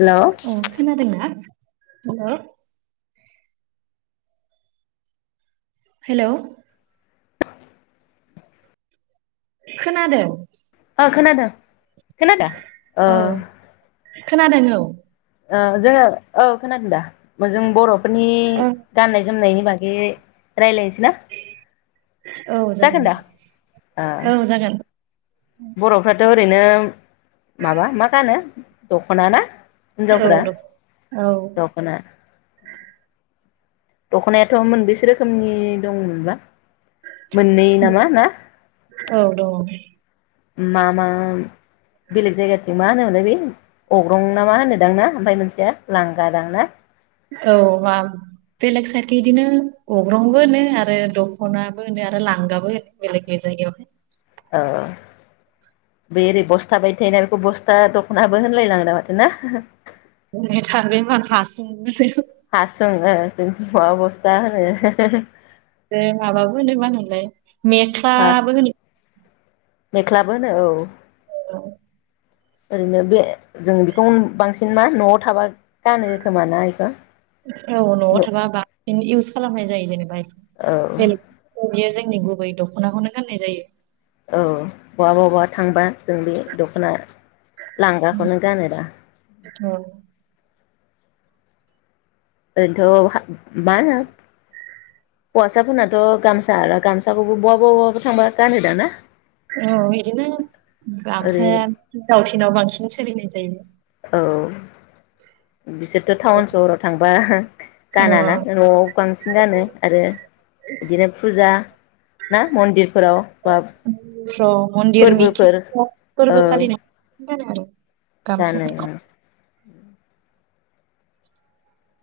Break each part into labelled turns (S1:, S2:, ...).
S1: Hello
S2: अ खोनादोंना? Hello hello
S1: [inaudible]
S2: खोनादों
S1: ओ खोनादों खोनादो ओ
S2: औ खोनादों औ
S1: ओ जोङो औ खोनादों दा जों बरफ फोरनि
S2: औ
S1: गाननाय जोमनायनि बागै रायज्लायनोसै ना
S2: औ
S1: जागोन दा
S2: दे
S1: अ
S2: औ जागोन
S1: बर'फ्राथ' ओरैनो माबा मा गानो दख'ना ना
S2: औ
S1: हिनजावफोरा
S2: दं औ
S1: दख'ना दख'नायाथ' मोनबेसे रोखोमनि दं मोनबा? मोननै नामा ना?
S2: औ दङ
S1: मा मा? बेलेग जायगाथिं मा होनोमोनदों बे अग्रं ना मा होनो दांना ओमफ्राय मोनसेया लांगाादां ना?
S2: औ मा बेलेग साइदख बिदिनो अग्रंबो होनो आरो दख'नाबो होनो आरो लांगाबो होनो बेलेग बेलेग जायगायावहाय
S1: औ बे ओरै बस्था बायदि थायोना बेखौ बस्था दख'नाबो होनलायलाङोदा माथो ना?
S2: नै थार बे मा हासं बे
S1: हासुं ओं [unintelligible]
S2: बे माबाबो होनो मा होनोमोनलाय
S1: हा
S2: मेख्लाबो होनो
S1: मेख्लाबो होनो औ
S2: औ
S1: ओरैनो बे जों बेखौ बांसिन मा न'आव थाबा गानो खोमा ना इखौ
S2: औ न'आव थाबा बांसिन इउस खालामनाय जायो जेनेबा बेलेग जे जोंनि गुबै दख'नाखौनो गाननाय जायो
S1: औ बहबा बबबा थांबा जों बे दख'ना लांगाखौनो गानो दा
S2: औ
S1: ओरैनोथ' मा होनो हौवासाफोरनाथ' गामसा आरो गामसाखौबो बहाबा बहाबा थांबा गानो दाना ना?
S2: औ बिदिनो
S1: ओरै
S2: गामसाया दावथिनाव बांसिन सोलिनाय जायो
S1: औ बिसोरथ टाउन सहराव थां बा
S2: ओ
S1: गानाना नआव बांसिन गानो आरो बिदिनो फुजा ना मन्दिरफोराव बा
S2: फ्राव मन्दिर
S1: फोर्बोफोर
S2: मिथिंफ्राव
S1: ओ
S2: फोरबो फालिनाय गानो आरो
S1: गानो
S2: गामसाफोरखौ
S1: ओम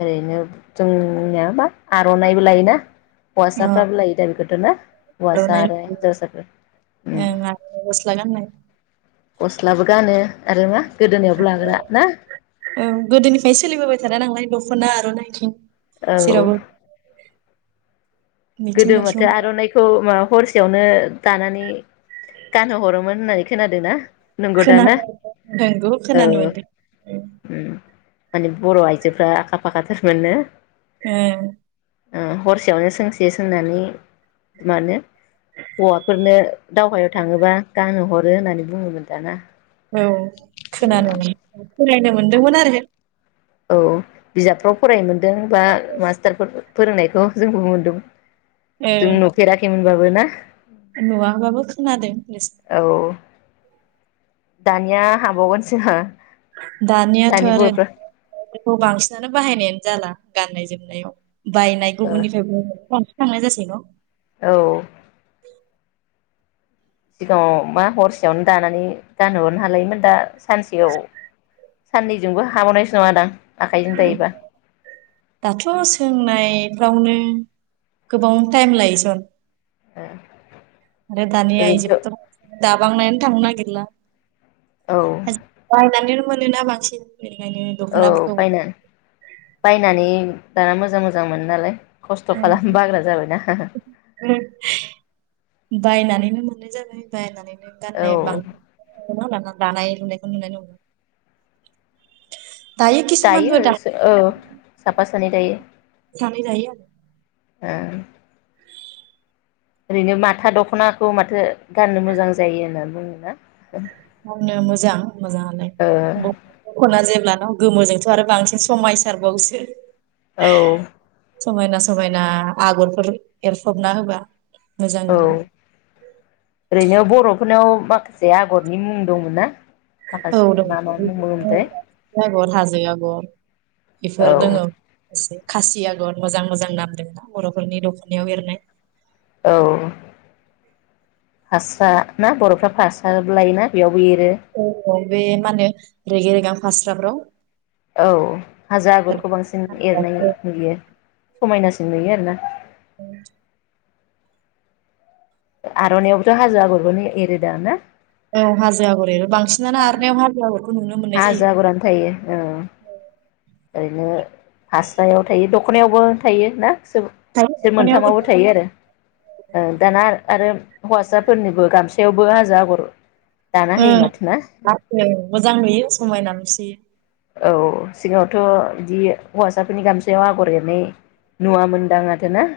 S1: ओरैनो जोंनियाबा आरनाइबो लायोना
S2: ओ
S1: हौवासाफ्राबो लायो दा बेखौथ ना हौवासा
S2: आर'नाइ
S1: आरो हिन्जावसाफोर
S2: ओं आरो गस्ला गाननाय
S1: गस्लाबो गानो आरो मा गोदोनायावबो लाग्रा ना
S2: औ गोदोनिफ्राय सोलिबोबाय थानाय नांलाय खना आरनाइ
S1: औ औ
S2: मिथिं
S1: गोदो
S2: दावथिं
S1: माथो आरनाइखौ मा हरसे सेयावनो दानानै गानहो हरोमोन होननानै खोनादों ना नंगौ दा ना
S2: खोनादों नोंगौ खोनानो
S1: औ
S2: मोनदों
S1: उम माने बर' आइजोफ्रा आखा फाखाथारमोन नो
S2: ओम
S1: ओ‌ हरसेयावनो सोंस से सोंनानै मा होनो हौवाफोरनो दावहायाव थाङोबा गानहो हरो होननानै बुङोमोन दाना?
S2: औ खोनानो मोनो फरायनो मोनदोंमोन आरो
S1: औ बिजाबफ्राव फरायनो मोन्दों बा मास्टारफोर फोरोंनायखौ जोंबो मोनदों जों नुफेराखैमोनबाबो बो ना
S2: नुआबाबो खोनादों
S1: औ दानिया हाबावगोनसो हो?
S2: दानियाथ आरो खौ बांसिनानो बाहायनायानो जाला गाननाय जोमनायाव बायनाय
S1: ओ
S2: गुबुननिफ्रायबो खांनाय जासै न
S1: औ सिगाङाव मा हरसेयावनो दानानै गानहोहरनो हालायोमोन दा सानसेयाव साननैजोंबो हाबावनायसो नङा दां?
S2: दाथ' सोंनाय फ्रावनो गोबाव टाइम लायोसन
S1: ओ
S2: आरोे दानिया
S1: ओरैनोथ'
S2: आइजोखौथ' दाबांनायानो थांनो नागिरला।
S1: औ
S2: आजि बायनानैनो मोनो मोनोना बांसिन। बेनिखायनो
S1: औ
S2: दख'नाफोरखौ
S1: बायनान बायनानै दाना मोजां मोजां मोनो नालाय। खस्थ' खालाम बाग्रा जाबायना।
S2: बायनानैनो मोननाय जाबाय बायनानैबो।
S1: औ
S2: गाननाय बां हमना लाना दानाय लुनायखौ नुनानै नं [unintelligible]
S1: दायो सो औ साफा सानै दायो।
S2: सानै जायो
S1: ए ओरैनो माथा दख'नाखौ माथो गाननो मोजां जायो होननानै बुङोना?
S2: गाननो मोजां मोजाङालाय
S1: ओ
S2: [unintelligible] द'खना जों अब्लाथ' गोमोजोंथ' आरो बांसिन समायसारबावोसो।
S1: औ
S2: समायना समायना आगरफोर एरफबना होबा मोजां
S1: औ
S2: नुयो।
S1: ओरैनो बर'फोरनाव माखासे आगरनि मुं दंमोन ना?
S2: औ
S1: माखासे
S2: दं
S1: मा मा मुं
S2: बिदिनो
S1: मोनथाय
S2: [unintelligible] आगर हाजो आगर
S1: औ
S2: बेफोर दोङो एसे। खासि आगर मोजां मोजां नामदोंना बर'फोरनि दख'नायाव एरनाय।
S1: औ फास्रा ना बर'फ्रा फास्राबो लायोना बेयाव
S2: औ औ बे मानो रेगे रेगां फास्राफ्राव
S1: औ हाजो आगरखौ बांसिन एरनाय नुयो। समायनासिन नुयो आरो ना।
S2: [inaudible]
S1: आर'नाइ आवबोथ' हाजो आगरखौनो एरोदा ना?
S2: औ हाजो आगर एरो बांसिनानो आरनायाव हाजोआगरखौ
S1: हाजो आगरानो थायो औ। ओरैनो फास्रायाव थायो दख'नायावबो थायो ना?
S2: दायो
S1: [unintelligible] मोनथामावबो
S2: दख'नायावबो
S1: थायो आरो ओ दाना आर आरो हौवासाफोरनिबो गामसायावबो हाजो आगर दाना होयो
S2: ओम
S1: माथो ना
S2: [unintelligible] मोजां नुयो समायना नुसोयो।
S1: औ सिगाङावथ बिदि हौवासाफोरनि गामसायाव आगर एरनाय नुवामोनदां माथो ना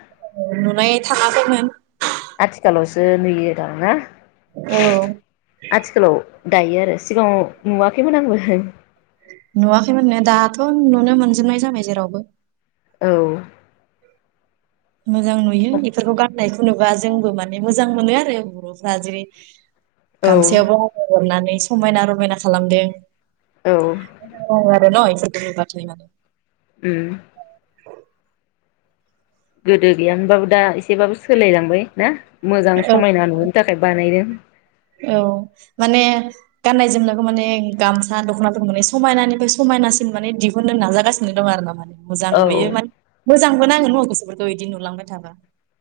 S2: नुनाय थाङाखैमोन
S1: आथिखालावसो नुयो दां ना
S2: औ
S1: आथिखालाव दायो आरो सिगाङाव नुवाखैमोन आंबो
S2: नुवाखैमोननो दाथ' नुनो मोनजोबनाय जाबाय जेरावबो
S1: औ
S2: मोजां नुयो इफोरखौ गाननाय जेनबा जोंबो माने मोजां मोनो आरो बरफ्रा जेरै
S1: औ
S2: गामसायावबो आगर एरनानै समायना रमायना खालामदों
S1: औ
S2: [unintelligible] न इफोर [unintelligible]
S1: ओम गोदो गैया मोनबाबो दा एसेबाबो सोलायलांबाय ना मोजां
S2: औ
S1: समायना नुहोनो थाखाय बानायदों।
S2: औ माने गाननाय जोमनायखौ माने गामसा दखनाफोरखौ माने समायनानिफ्राय समायनासिन माने दिहुननो नाजागासिनो दं आरो ना माने मोजां
S1: औ
S2: नुयो माने मोजां बो नाङो न' गोसोफोरखौ इदि नुलांबाय थाबा।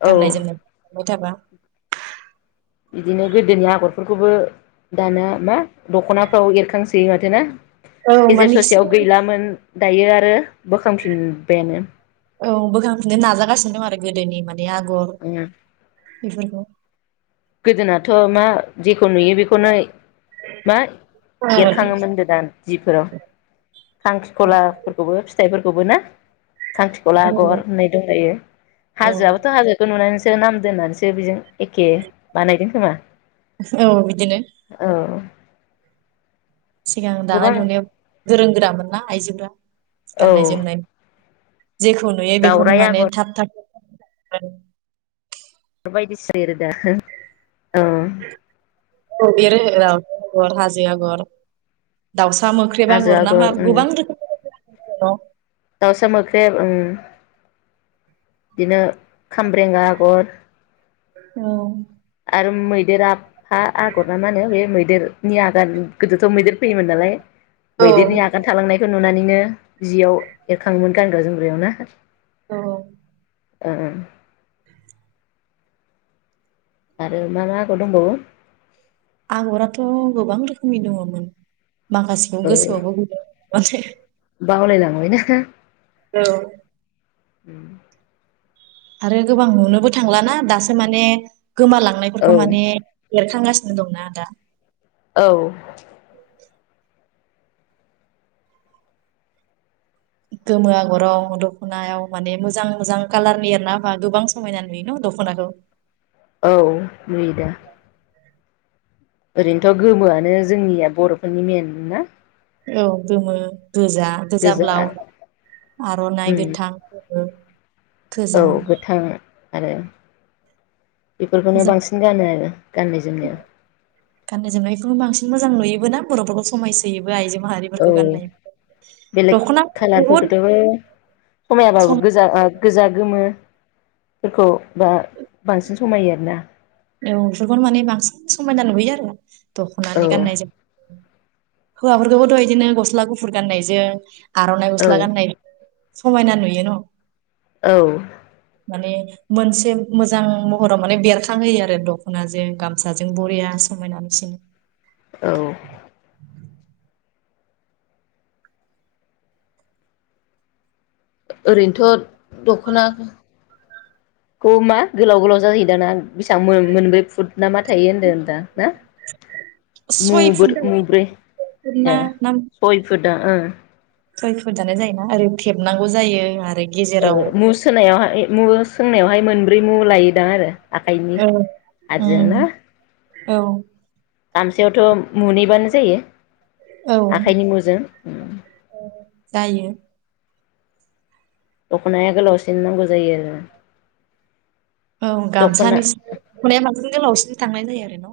S1: औ
S2: गाननाय जोमनाय [inaudible] थाबा‌। [inaudible]
S1: दिनो गोदोनि आगरफोरखौबो दाना मा दखनाफ्राव एरखांसोयो माथो ना
S2: औ
S1: गेजेर
S2: माने
S1: ससेयाव
S2: सिगां
S1: गैलामोन दायो आरो बोखांफिनबायानो
S2: औ बोखांफिननो नाजागासिनो दं आरो गोदोनि मा ने आगर
S1: उम
S2: बेफोरखौ
S1: गोदोनाथ' मा जे खौ नुयो बेखौनो मा
S2: औ
S1: एरखाङोमोन होनदो दा जिफोराव खांख्रिखलाफोरखौबो फिथाइफोरखौबो ना। खांख्रिख'ला आगर होननाय दंलायो
S2: औ
S1: हाजोआबोथ' हाजोखौ नुनानैस सो नाम दोननानसो बेजों एखे बानायदों खोमा।
S2: औ बिदिनो।
S1: औ
S2: सिगां दानाय
S1: गोबां
S2: लुनायाव गोरों गोरामोनना आइजोफोरा
S1: औ
S2: गाननाय जोमनाय जेखौ नुयो बेखौनो
S1: दावराइ
S2: माने
S1: आगर
S2: थाब थाब [unintelligible]
S1: बायदिस [unintelligible]
S2: [inaudible] [unintelligible] हाजो आगर दाउसा मोख्रेब आगर नामा गोबां रोखोम [unintelligible]
S1: दावसा मोख्रेब ओं। बिदिनो खामब्रेगा आगर
S2: औ।
S1: आरो मैदेर आ बा आगर ना मा होन बे मै देरनि आगान गोदोथ मैदेर फैयोमोन नालाय। मैदेरनि आगान थालांनायखो नुनानैनो जियाव एरखाङोमोन गानग्रा जोमग्रायाव ना।
S2: औ।
S1: ओ ओ। आरो मा मा आागर दंबावो?
S2: आगराथ' गोबां रोखोमनि दङमोन। माखासेखौ गोसोआवबो गैला माथो।
S1: बावलायलांबाय ना।
S2: औ।
S1: उम।
S2: आरो गोबां नुनोबो थांलाना दासो माने
S1: औ
S2: गोमालांनायफोरखौ माने बेरखांगासिन दंना आदा।
S1: औ।
S2: गोमो आगराव दखनायाव माने मोजां मोजां कालारनि एरना होबा गोबां समायना नुयो न दखनाखौ।
S1: औ नुयोदा। ओरैनोथ' गोमोआनो जोंनिया बर'फोरनि मेन ना।
S2: औ गोमो गोजा गोजा ब्लााव आर'नाइ
S1: उम
S2: गोथां।
S1: औ
S2: गोजा
S1: गोथां आरो बेफोरखौनो
S2: मोजां
S1: बांसिन गानो आरो गाननाय जोमनायाव
S2: गाननाय जोमनायखौनो बांसिन मोजां नुयोबोना बर'फोरखौ समायसोयोब
S1: औ बेलेक
S2: दख'ना बुहुद
S1: खालारफोरखौथ' समायाबाबो
S2: सम
S1: गोजा ओ गोजा गोमोफोरखौ बा बांसिन समायो आरोना
S2: औ बेफोरखौनो माने बांसिन समायना नुबोयो आरो
S1: औ
S2: दख'नानि गाननाय जोम हौवाफोरखौबोथ' इदिनो गस्ला गुफुर गाननायजों आर'नाइ
S1: औ
S2: गस्ला गाननाय जों समायना नुयो न'
S1: औ
S2: माने मोनसे मोजां महराव माने बेरखा खांहोयो आरो दख'नाजों गामसाजों बरिया समायना नुसिनो।
S1: औ ओरैनोथ' दख'नाखौ मा गोलाव गोलाव जाहै दाना बेसेबां मोन मोनब्रै फुट ना मा थायो होनदो नोंथां ना
S2: सय फुट
S1: मुबोर मुब्रै
S2: ना
S1: ए
S2: ना
S1: सय फुटआ ओ
S2: सय फुथानो जायोना ओरै थेबनांगौ जायो आरोै
S1: ओ मुसहोनायावहाय मु सोंनायावहाय मोनब्रै मु लायोदां आरो आखाइनि
S2: औ
S1: हारजों
S2: उम
S1: ना
S2: औ
S1: गामसायावथ' मुनैबानो जायो
S2: औ
S1: आखाइनि मुजों
S2: जायो
S1: दख'नाया गोलावसिन नांगौ जायो आरो‌
S2: औ गामसानि [unintelligible] दखनाया बांसिन गोलावसिन थांनाय जायो आर हेल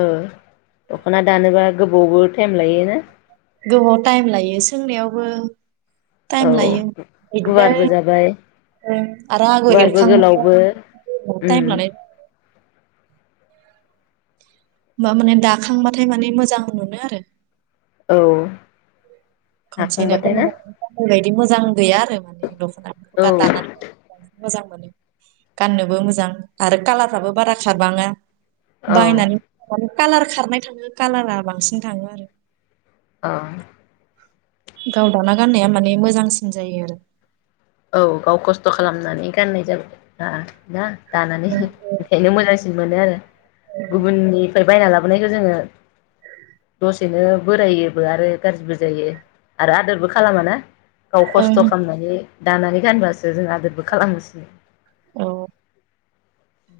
S1: ओ दख'ना दानोबा गोबावबो टाइम लायोना‌
S2: गोबाव टाइम लायो सोंनायावबो
S1: औ
S2: टाइम लायो बिदिनो
S1: गुवारबो जाबाय
S2: ओ आरो आगर
S1: गुवारबो
S2: एरखां
S1: गोलावबो
S2: [inaudible]
S1: उम
S2: टाइम लानाय मा माने दाखांबाथाय माने मोजां मोनो आरो
S1: औ
S2: खनसेनो
S1: हाखांबाथाय ना
S2: [unintelligible] मोजां गैया आरो माने दख'ना
S1: औ
S2: दा दानानै मोजां मोनो गाननोबो मोजां आरो खालारफ्राबो बारा खारबाङा
S1: औ
S2: बायनानै [unintelligible] कालार खारनाय थाङो कालारा बांसिन थाङो आरो।
S1: अ।
S2: गाव दाना गाननाया माने मोजांसिन जायो आरो।
S1: औ गाव खस्थ' खालामनानै गाननाय जाबाय हा ना दानानै इंखायनो मोजां। मोनो आरो गुबुननिफ्राय बायना लाबोनायखौ जोङो दसेनो बोरायोबो आरो गाज्रिबो जायो आरो आदोरबो खालामा ना। गाव खस्थ'
S2: ओं
S1: खालामनानै। दानानै गानबासो जों आदोरबो खालामनोसिनो।
S2: औ।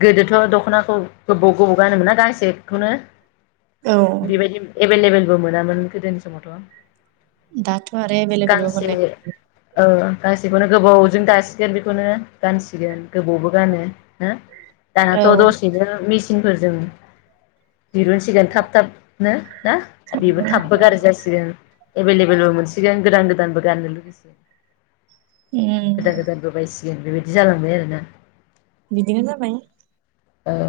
S1: गोदोथ' दख'नाखौ गोबाव गोबाव गानोमोनना गांसेखौनो?
S2: औ
S1: बेबायदि एभेललेबेल। बो मोनामोन गोदोनि समावथ'।
S2: दाथ'आरो एभेललेबोल
S1: गांसे
S2: मोननाय
S1: ओ गांसेखौनो गोबावजों दासिगोन बेखौनो गानसिगोन गोबावबो गानो हो।
S2: औ
S1: दानाथ दसिनि मि फोरजों दिरुनसिगोन थाब थाबनो। ना बेबो
S2: उम
S1: थाबबो गाज्रि जासिगोन। एभेलेबेलबो मोनसिगोन गोदान गोदानबो गाननो लगैसिगोन। गोदान गोदानबो बायसि जों बेबायदि जालांबाय आरोना?
S2: बिदिनो जाबाय।
S1: औ।